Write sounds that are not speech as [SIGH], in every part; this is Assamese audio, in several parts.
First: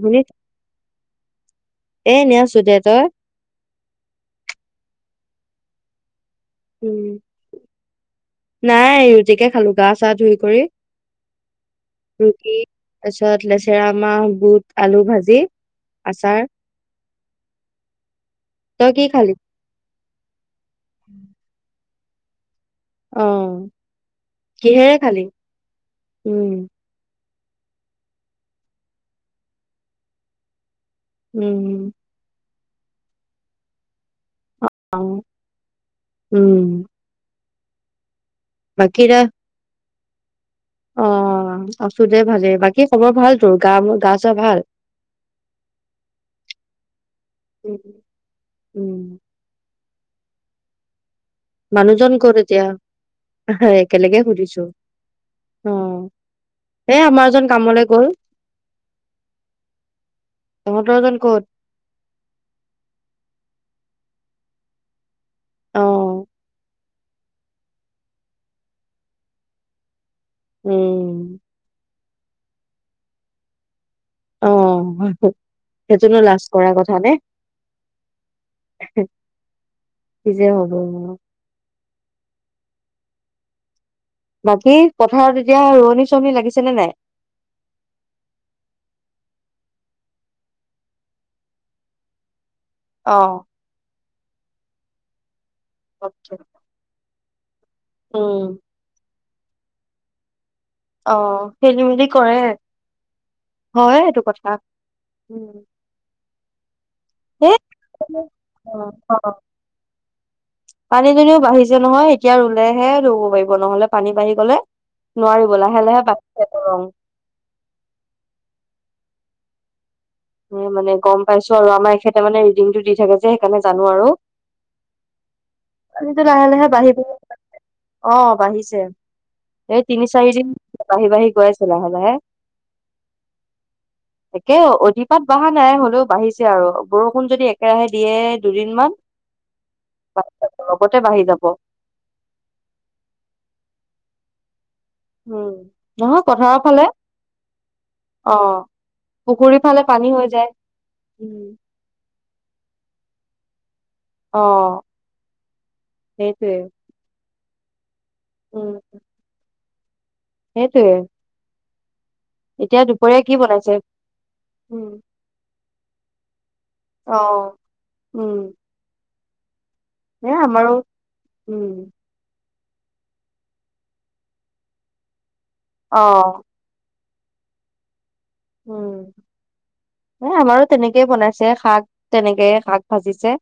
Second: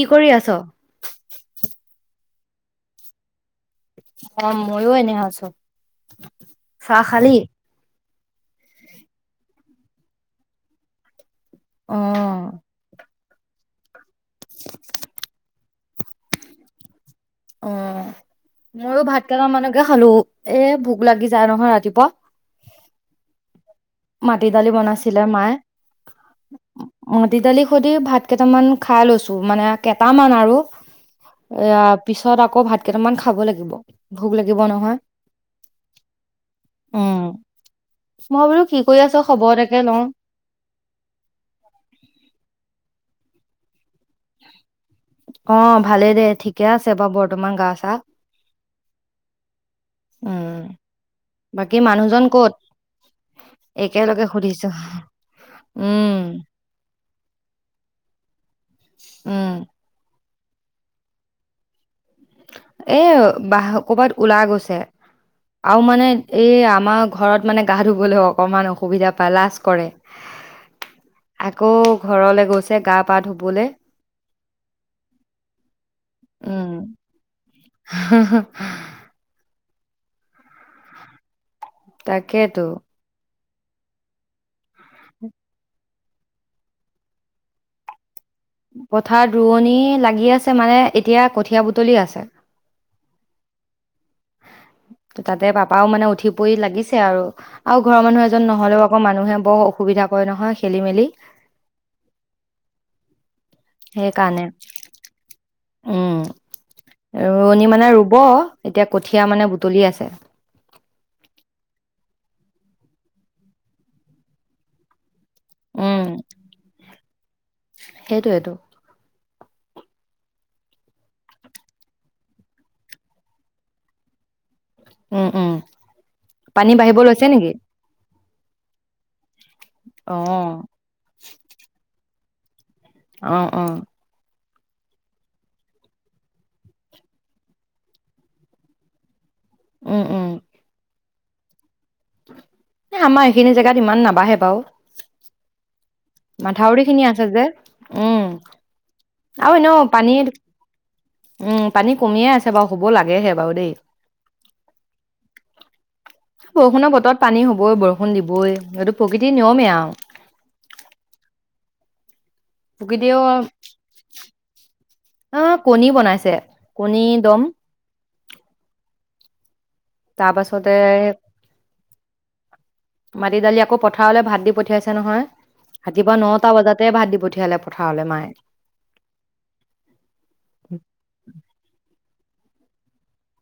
কি কৰি আছ? এই নিউচ এতিয়া তই অ মইয়ো এনে আছো চাহ উম খালি নাই ৰুটিকে খালো গা চা ধুই কৰি অ তাৰ পিছত লেচেৰা মাহ বুট আলু ভাজি আচাৰ অ তই কি মইয়ো ভাত খালি কেইটামানকে খালো এ ভোক লাগি যায় নহয় ৰাতিপুৱা অ মাটি দালি কিহেৰে খালি বনাইছিলে মায়ে উম মাতি দালি সৈতে ভাত কেইটামান খাই লৈছো মানে কেটামান আৰু উম এইয়া পিছত আকৌ ভাত কেইটামান খাব লাগিব ভোক লাগিব নহয় অ উম উম ম বোলো কি কৈ বাকী আছ দে খবৰ তাকে লওঁ অ আছো দে ভালে বাকি খবৰ ভাল তোৰ গা বোন অ ভালেই দে ঠিকে আছে বাৰু বৰ্তমান গা উম চা উম উম মানুহজন ক'ত এতিয়া একেলগে সুধিছো অ উম, এ আমাৰ জন কামলে গল উম তহতৰ জন ক'ত এ বাহ ক'ৰবাত ওলাই গৈছে আ অ মানে এই আ আমাৰ ঘৰত মানে গা ধুবলৈ অকণমান অসুবিধা পায় লাজ কৰে উম আকৌ ঘৰলে গৈছে ছে গা পা ধুবলে। অঁ, সেইটোনো লাজ কৰা উম কথা নে! [UNINTELLIGIBLE] কি যে হ'ব ন! তাকেতো। বাকী পথাৰত এতিয়া ৰোৱনী চোৱনি লাগিছেনে নাই? পথাৰ ৰোৱনী লাগি আছে মানে এতিয়া কঠীয়া বুটলি আছে। অঁ। তাতে বাপ [UNINTELLIGIBLE] মানে উঠি পৰি লাগিছে আৰু। আৰু ঘৰৰ মানুহ এজন উম নহলেও আক' মানুহে বৰ অসুবিধা কৰে নহয়। খেলি মেলি অঁ খেলি মেলি কৰে। হয় এইটো সেইকাৰণে কথা, উম। উম সেই ৰোৱনী মানে ৰুব অ এতিয়া কঠীয়া অ', মানে বুটলি আছে। তিয়া ৰুলেহে ৰুব পাৰিব নহলে পানী বাঢ়ি গলে নোৱাৰিব লাহে লাহে উম [UNINTELLIGIBLE] সেইটোয়েতো এ মানে গম পাইছো আৰু আমাৰ এখেতে মানে ৰিডিংটো দি থাকে যে সেইকাৰণে জানো আৰু। উম উম। পানী বাঢ়িব লৈছে নেকি? অঁ বাঢ়িছে। এই তিনি চাৰিদিন অ', বাঢ়ি বাঢ়ি গৈ আছে লাহে লাহে। অঁ অঁ। তাকে অধিক তাত বাঢ়া নাই হলেও বাঢ়িছে আৰু বৰষুণ যদি একেৰাহে দিয়ে দুদিনমান উম, উম, [UNINTELLIGIBLE] বাঢ়ি যাব। এ আমাৰ এইখিনি জেগাত ইমান নাবাঢ়ে বাৰু। উম। নহয় পথাৰৰ মাথাউৰি ফালে, খিনি আছে যে, উম, অঁ। আৰু পুখুৰীৰ এনেও ফালে পানী হৈ যায়। উম পানী কমিয়ে আছে। [UNINTELLIGIBLE] বাৰু হব লাগে হে বাৰু দেই। অঁ, সেইটোৱে। বৰষুণৰ বতৰত পানী হবয়ে বৰু । বৰষণ দিবয়ে উম এইটো প্ৰকৃতিৰ নিয়মে আও। অহ। সেইটোৱে। এতিয়া দুপৰীয়া প্ৰকৃতিয়েও কি বনাইছে? উম। অ', কণী বনাইছে। অ কণীৰ দ'ম। উম। এ আমাৰো তাৰপাছতে উম মাটি দালি আকৌ পথাৰলৈ ভাত দি পঠিয়াইছে নহয়। অ ৰাতিুৱা ন তটা বজাতে ভাত পঠিয়ালে পথাৰলৈ মায়ে। উম। এ আমাৰো তেনেকেই বনাইছে শাক তেনেকে শাক ভাজিছে।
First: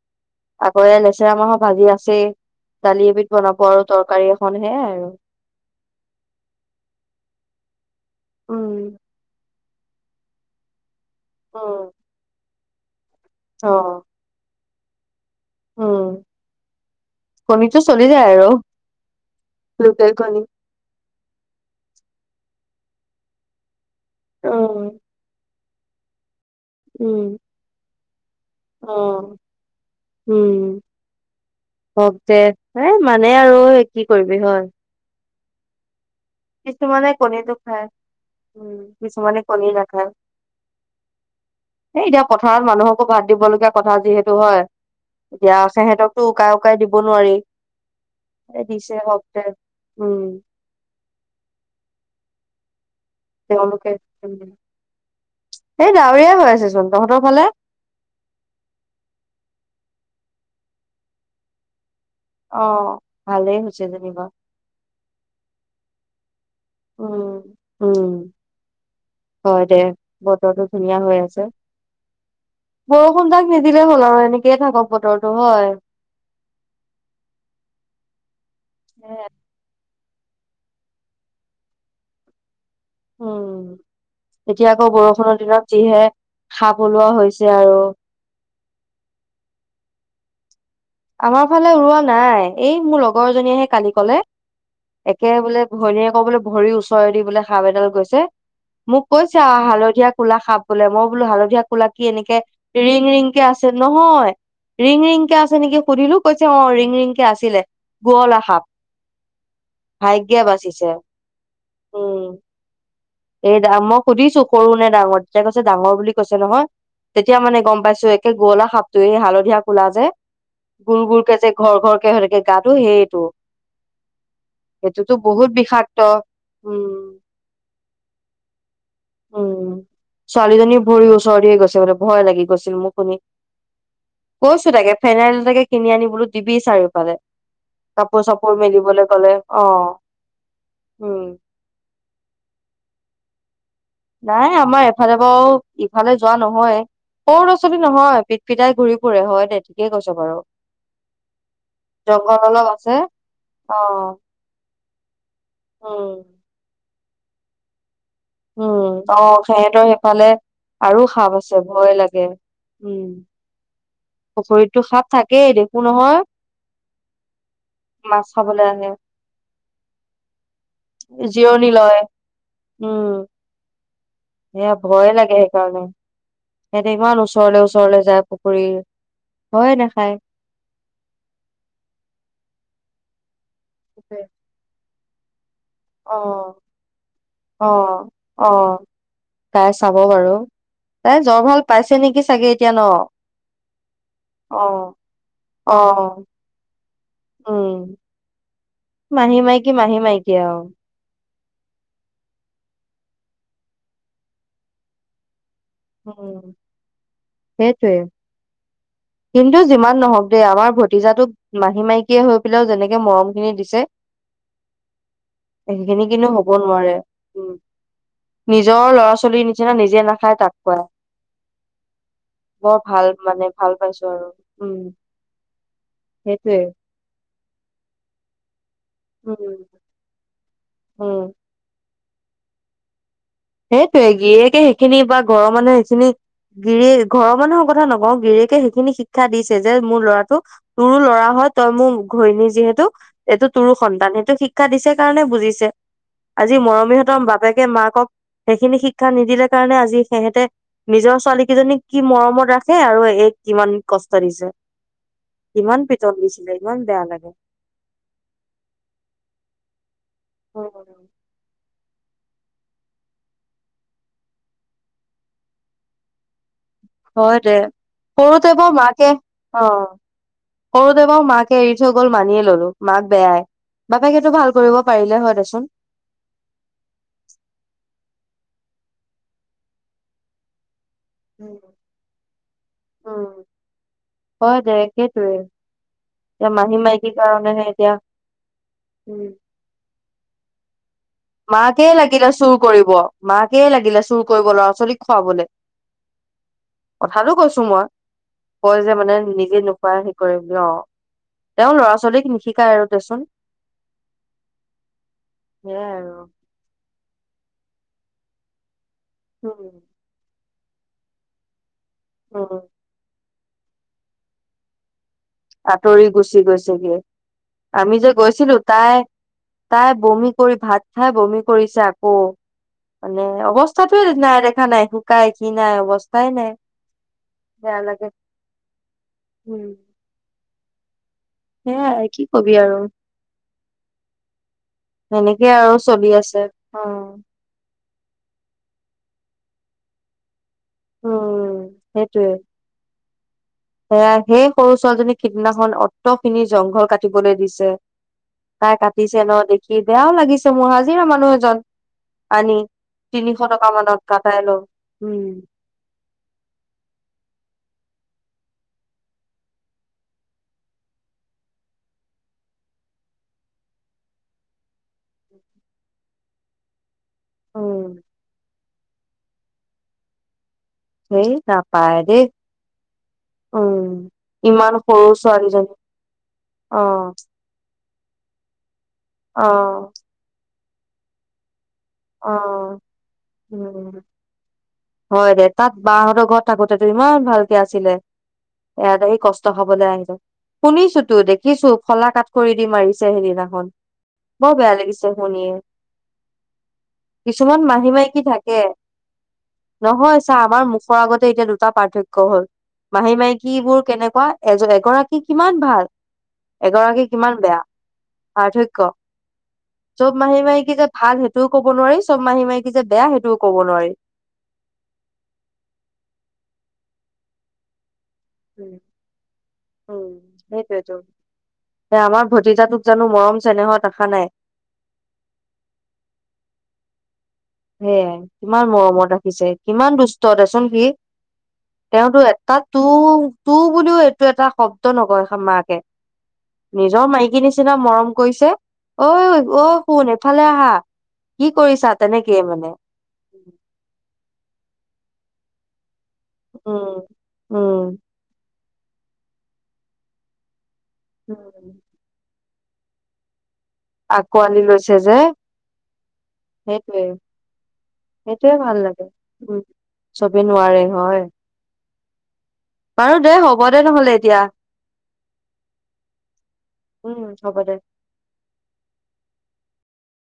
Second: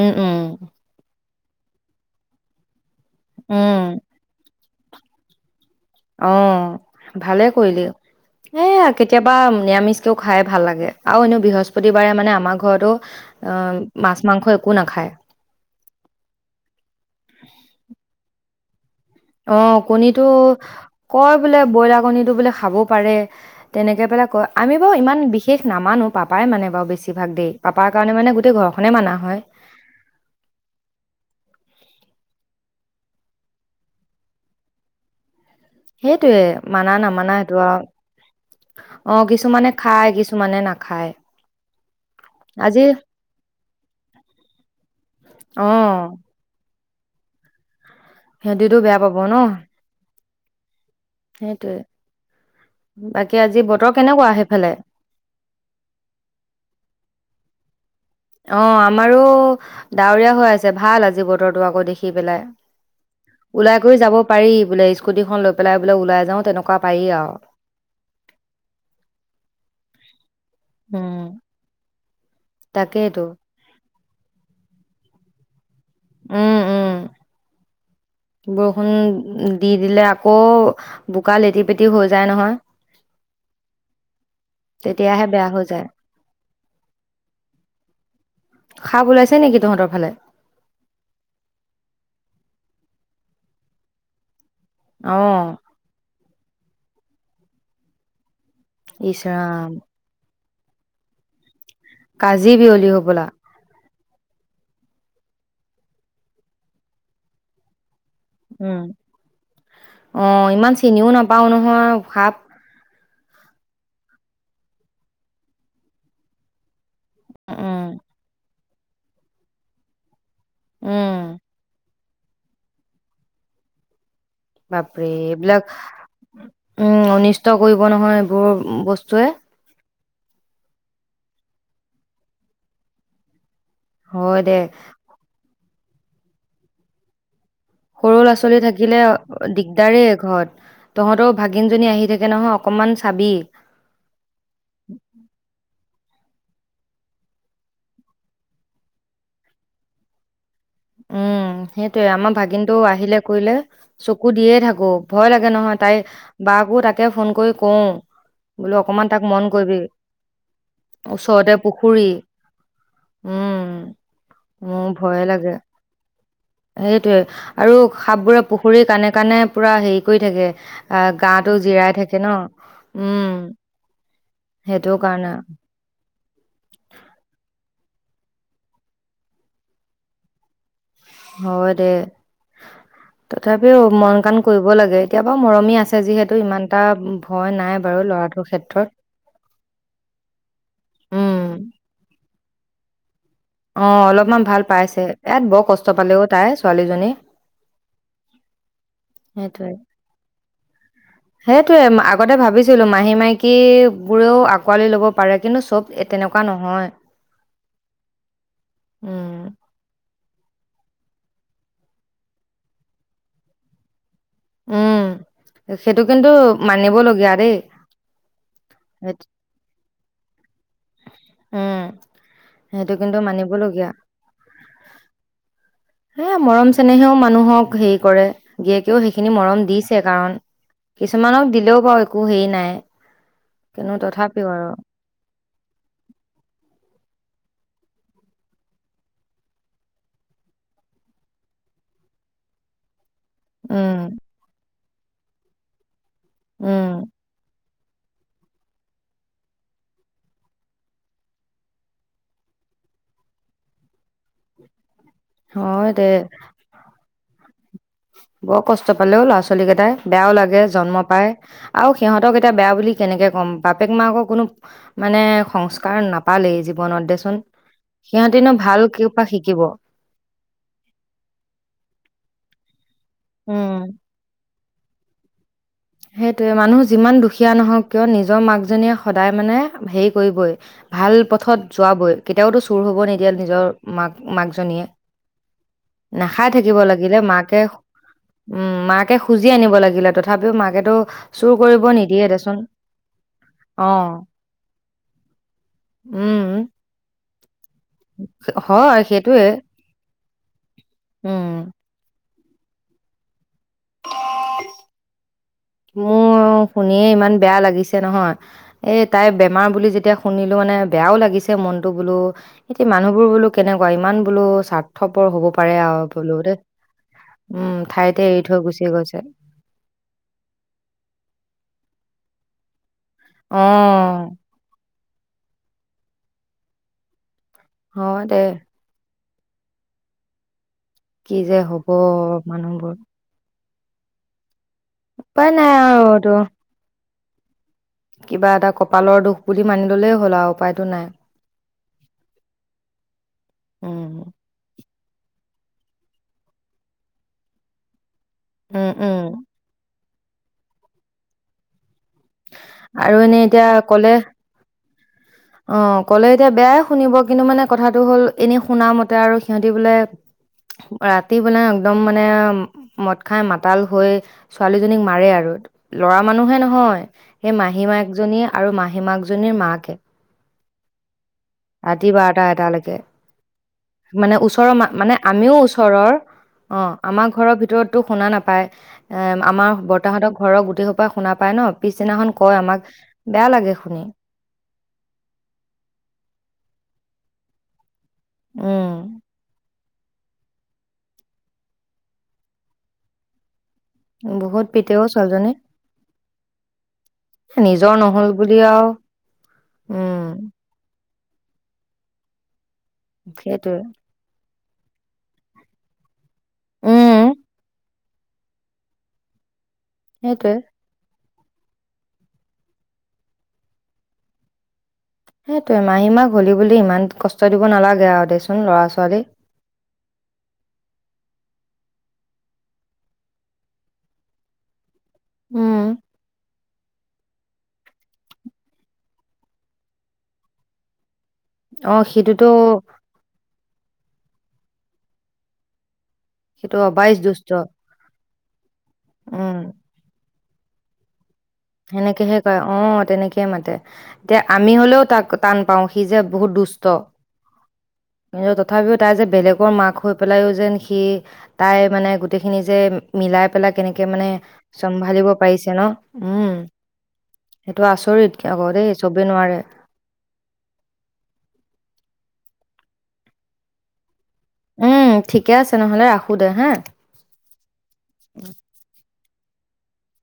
উম-উম। চেৰা মাহৰ ভাজি আছেই। দালি এবিধ বনাব আৰু উম, তৰকাৰী এখনি। সেয়াই আৰু। অহ, ভালে কৰিলেি। উম এয়া কেতিয়াবা নিৰামিষকেও খাই ভাল লাগে। আৰু এনেও উম বৃহস্পতিবাৰে মানে আমাৰ ঘৰটো অ অহ, মাছ-মাংস একো নাখায়। উম কণীটো চলি যায় আৰু। অহ, লোকেল কণী কণীতটো--কয় বোলে ব্ৰইলাৰ কণীটো বোলে খা খাব পাৰে। তেনেকে পেলাই কওঁ আমি উম বাৰু ইমান বিষ বিশেষ নামানুো পাব পাপাই মানে বাৰু উম বেছিভাগ দেই, পাপাৰ কাৰণে মানে গোটেই অ ঘৰখনে মানা হয়। কওক দে এ মানে আৰু কি কৰিবি হয়। সেইটোয়ে মানা কিছুমানে নামানা কণীটো সেইটো আৰু খায়। উম, অ কিছুমানে কণী খায় নাখায়। কিছুমানে নাখায় হেই এতিয়া পথাৰত আজি মানুহকো ভাত দিব লগগীয়া কথা যিহেতু হয়। এতিয়া অ সিহঁতকতোাই [UNINTELLIGIBLE] কাই দিব নোৱাৰি। সিহঁতিতো দিচ বেয়া হকট উম সেইটোৱে তেওঁলোকে স ডাৱৰীয়াই হৈ আছেচোন তহঁতৰ ফালে অ আমাৰো ডাৱৰীয়া হৈ আছে ভাল আজি বতৰটোো আকৌ দেখি ি পেলাই অ ভালেই ওলাই হৈছে কৰি যাব যেনিবা পাৰি বোলে স্কুটি খন লৈ পেলাই লাই যাওঁ তেক উম উম হয় দে বতৰটো ধুনীয়া হৈ উম। আছে ব তাকেইতো সুম তাক নিদিলে এনেকে থাকক বতৰো হয় উম উম বৰষুণ দি দিলে আকৌ বোকা লেটি পেটি হৈ যায় নহয় উম এতিয়া আকৌ তেতিয়াহে বৰষুণৰ বেয়া হৈ দিনত যায়। যিহে খাপ ওলোৱা হৈছে আৰু খাপ ওলাইছে নেকি তহঁতৰ ফালে আমাৰ ফালে উৰুৱোৱা নাই এই মোৰ লগৰ এজনী আহে কালি কলে একে অ', বোলে ঘণীয়ে কবলৈ ভৰি ওচৰেদি বোলে সাপ এডাল গৈছে মোক ইচ কৈছো ৰাম হালধীয়া কোলা খাপ বোলে মই বোলোালধীয়া পোলাকি এনেকে কাজি বিয়লি ৰিং হ'বলা। ৰিং কেে আছে ন হয় ৰিং ৰিংকে আছে নেকি সুধিলো কৈছে অ ৰিং ৰিংকে আছিলে শুৱলা সাপ উম অ ভাগ্যে ইমান বাচিছে চিনিও নাপাও নহয় ভাৱ এা মই সুধিছো সৰু নে ডাঙৰ তেতিয়া কৈছে ডাঙৰ বুলি কৈছে নহয় তেতিয়া মানে গম উম। পাইছো একে গলা খাপ ত এই হালধীয়া কোলা যে গুৰ উম, গুৰ কে যে ঘৰ ঘৰ সঁতকে গাটো সেইটো বাপৰে সেইটোতো বহুত এইবিলাক বিষাক্ত উম অনিষ্ট কৰিব হ'ব নহয় এইবোৰ বস্তুৱে ছোৱালীজনী ভৰি ওচৰতেে গৈছে মানে ভয় লাগি গৈছিল মোক শুনি হয় দে, কৈছো তাকে ফেনাইল তাকে কিনি আনিবো দিবি চাৰিও পালে সৰু ল'ৰা ছোৱালী থাকিলে অ দিগদাৰেই ঘৰত উম তহঁতও ভাগিন জনী আহি থাকে নহয় অকনমান খাবি । নাই আমাৰ এফালে পৰাাৰও ইফালে যোৱা নহয় সৰু ল'ৰা ছোৱালী নহয় পিট পিটাই ঘূৰি ফুৰে হয় দে ঠিকেই কৈছ বাৰু উম সেইটয়ে আমাৰ জংঘল অলপ ভাগিনটোটো আছে আহিলে কৰিলে অ', চকু দিয়ে থাকো ভয় লাগে নহয় তাই উম, বাাকো তাক তাকে ফোন কৰি কওঁ বোলো অকমান উম অ তাক মন কৰিবি, সিহঁতৰ সেইফালে আৰু সাপ ওচৰতে আছে ভয় পুখুৰী। লাগে উম উম, পুখুৰীতটো সাপ থাকেই দেখ সেইটোৱে আৰু মাছ সাপবোৰে খাবলৈ পুখুৰী আহে। কানে কাণে পুৰা হেৰি কৰি থাকে আহ গাটো জিৰণি জিৰাই লয়, থাকে ন উম সেইটো কাৰণে আৰু সিহতে ইমান ওচৰলে ওচৰলে যায় পুখুৰীৰ হয় নাখায় অ দে তথাপিও মন কাণ কৰিব লাগে কে অ ভয় অ নাই বাৰু ল'ৰাটোৰ অ ক্ষেত্ৰত তাই চাব বাৰু তাই উম জ্বৰ ভাল পাইছে নেকি চাগে কন অ অলপমান ভাল পাইছে ইয়াত বৰ কষ্ট অ', পালেও তাই ছোৱালীজনী উম, মাহী মাইকী মাহী মাইকী আৰু সেইটয়ে আগতে ভাবিছিলো মাহী মাইকী বোৰেও আঁকোৱালি ল'ব পাৰে কিন্তু চব এ উ তেনেকুৱা নহয় সেইটোয় উম কিন্তু যিমান । নহক দেই আমাৰ ভতিজাাটোক মাহী মাইকিয়ীয়ে হৈ পেলাইও যেনেকে মৰম খিনি দিছে উম সেইটো সেইখিনি কিন্তু হব নোৱাৰে মানিবলগীয়া উম দেই নিজৰ লৰা সেইট ছোৱালীৰ নিচিনা নিজে নাখায় তাক বৰ উম সেইটো ভাল কিন্তু মানে ভাল মানিবলগীয়া পাইছো আৰু উম হে সেইটোয়ে মৰম চেনেহেও মানুহক হেৰি কৰে জীয়েকেও সেইখিনি উম মৰম দিছে কাৰণ উম কিছুমানক দিলেও ব একো হেই নাই কিন্তু সেইটয়ে তথাপিও গিৰিয়েকে আৰু সেইখিনি বা ঘৰৰ মানুহে সেইখিনি গিৰিয়ে ঘৰৰ মানুহৰ কথা নকওঁ গিৰিয়কে সেইখিনি শিক্ষা দিছে যে মোৰ ল'ৰাটো তোৰো ল'ৰা হয় তই মোৰ ঘৈণী যিহেতু । এইটো তোৰো উম সন্তান সেইটো শিক্ষা দিছে কাৰণে বুজিছে আজি উম মৰমিহঁতৰ বাপেকে মাক ক'ক সেইখিনি শিক্ষা নিদিলে কাৰণে আজি সেহেতে নিজৰ ছোৱালী কেইজনীক কি মৰমত ৰাখে আৰু এইক কিমান কষ্ট দিছে। কিমান হয় দে পিতন দিছিলে ইমান বেয়া লাগে। বৰ কষ্ট পালেও লৰা ছোৱালী কেটাই। বেয়াও লাগে জন্ম পাই আৰু সিহঁতক এতিয়া বেয়া বুলি কেনেকৈ কম বাপেক মাকৰ কোনো মানে সংস্কাৰ নাপালেই জীৱনত দেচোন হয় দে সিহঁতিনো সৰুতে বৰ ভাল মাকে কিপা শিকিব অহ সৰুতেই বৰ মাকে এৰি থৈ গল মানিয়ে ললো। মাক বেয়াই উম বাপেকেটো ভাল। কৰিব পাৰিলে হয় দেচোন। সেইটোয়ে জনীয়ে সদায় মানে হেৰি কৰিবই ভাল পথত উম যোৱাবই কেতিয়াওতো চুৰ হব নিদিয়ে নিজৰ মাক- মাক হয় দে জনীয়ে সেইটোয়ে নাখাই এতিয়া মাহী থাকিব মাইকীৰ লাগিলে মাকে কাৰণেহে এতিয়া উম মাকে খুজি আনিব লাগিলে তথা তথাপিও মাকে মাকে লাগিলে চুৰ কৰিব- মাকে লাগিলে অ', চুৰ কৰিব ল'ৰা ছোৱালীক খোৱাবলে উম, কথাটো কৈছো মই কয় যে হয় মানে সেইটোয়ে নিজে নোখোৱাই সেই কৰে বুলি অহ উম, তেওঁ ল'ৰা ছোৱালীক নিশি শিকাই আৰু দেচোন । সেয়াই আৰু। মোৰ শুনিয়ে ইমান বেয়া লাগিছে নহয়। এই তাইৰ বেমাৰ উম বুলি যেতিয়া শুনিলো এইটো মানে বেয়াও লাগিছে মন বোলো উম এতিয়া মানুহবোৰ বোলো কেনেকুৱা ইমান বোলো স্বা আতৰি গুচি গৈছেগে উম, আমি যে ঠাইতে এৰি গৈছিলো থৈ গুচি তাই- গৈছে -তাই বমি কৰি ভাত হে বমি কৰিছে আকৌ। মানে অৱস্থাটোয়ে অ', নাই দেখা নাই শুকাই খীণাই অবস্থা পাই নে। হয় দে। উম, কি যে হব সেয়াই কি কবি আৰু মানুহবোৰ উপায় সেনেকে নাই আৰু চলি এইটো আছে অহ। কিবা এটা কপালৰ দুখ বুলি মানি ললেই হ'ল আৰু। উপায়তো নাই। উম সেইটোয়ে সেয়া উম। সেই সৰু ছোৱালীজনীক সিদিনাখন অট পিনি জংঘল কাটিবলৈ দিছে । তাই উম, উম, কাটিছে ন দেখি । বেয়াও লাগিছে মোৰ হাজিৰা মানুহ এজন আনি আৰু এনেই তিনিশ এতিয়া টকা ক'লে মানত কাটাই লো অ কলে এতিয়া বেয়াই শুনিব কিন্তু মানে । কথাটো হ'ল এনেই শুনা মতে আৰু সিহঁতি বোলে ৰাতি বোলে একদম মানে মদ খাই মাতাল হৈ ছোৱালীজনীক মাৰে আৰু লৰা মানুহে নহয় । সেই মাহী উম মা একজনী । আৰু মাহী মাকজনীৰ মাকে হম । আতি পাঠ এতালকে । উম মানে ওচৰৰ ইমান সৰু মানে আমিও ছোৱালীজনী ওচৰৰ অ আমাৰ ঘৰৰ ভিতৰত টো শুনা নাপায় এ অ আমাৰ বৰ্তাহতক ঘৰৰ গোটেইোপ শুনা প ন পিছদিনাখন অ কয় আমাক বেয়া লাগে উম শুনি হয় দে তাত বহঁতৰ ঘৰত থাকোতে ইমান ভালকে আছিলে । উম। এয়াতে কষ্ট খাবলৈ আহিছে । শুনিছো তো দেখিছো ফলা কাট কৰি দি মাৰিছে সেইদিনাখন । বহু বহুত বেয়া পিতে অ লাগিছে ছোৱালীজনী সুনিয় কিছুমান মাহী নিজৰ মাইকী নহল বুলি থাকে আৰু নহয় উম চা আমাৰ মুখত । আগতে এতিয়া দুটা পাৰ্থক্য হ'ল । মাহী মাইকীবোৰ সেইটোৱে কেনেকুৱা । এজ এগৰাকী কিমান ভাল । এগৰাকী উম কিমান বেয়া পাৰ্থক্য । য'ব মাহি সেইটোৱে মাহ কি যে ভাল সেইটোও ক'ব নোৱাৰি চব মাহী মাহীকী যে বেয়া সেইটোও কব নোৱাৰি সেইটোোৱ এমাহী মাহ হলি বুলি ইমান কষ্ট দিব নালাগে আৰু দেচোন উম ল'ৰা ছোৱালী উম সেইটোোৱেতো আমাৰ ভতিজাটোক জানো মৰম চেনেহৰ দেখা নাই উম সেয়াই কিমান মৰমত ৰাখিছে কিমান দুষ্ট দেচোন সি অ তেওঁতো সিটোতো এটা তু তু বুলিও এই । টো এটা শব্দ নকয় মাকে । সিটো নিজৰ অবাইচ মাইকী দুষ্ট নিচিনা মৰম কৈছে অহ, ঐ উম অহ, শুন এক ভালে আহা। কি কৰিছা? তেনেকে অহ, তেনেকে মাতে। আমি হলেও টাক-টান পাওঁ। সি যে বহুত দুষ্ট। উম উম তথাপিও তাই যে বেলেগৰ মাক হৈ পেলাইো যেন সি, উম তাই মানে গোটেইখিনি যে মিলাই পেলাই কেনেকে মানে আকোৱালি লৈছে যে চম্ভালিব পাৰিছে ন? উম সেইটোৱে, সেইটো আচৰিত সেইটোৱে আকৌ ভাল দেই লাগে। চবেই নোৱাৰে উম, ছবি নোৱাৰে হয়। বাৰু দে হ'ব দে নহ'লে। এতিয়া উম, ঠিকে আছে নহলে ৰাখো দে হা? উম হ'ব দে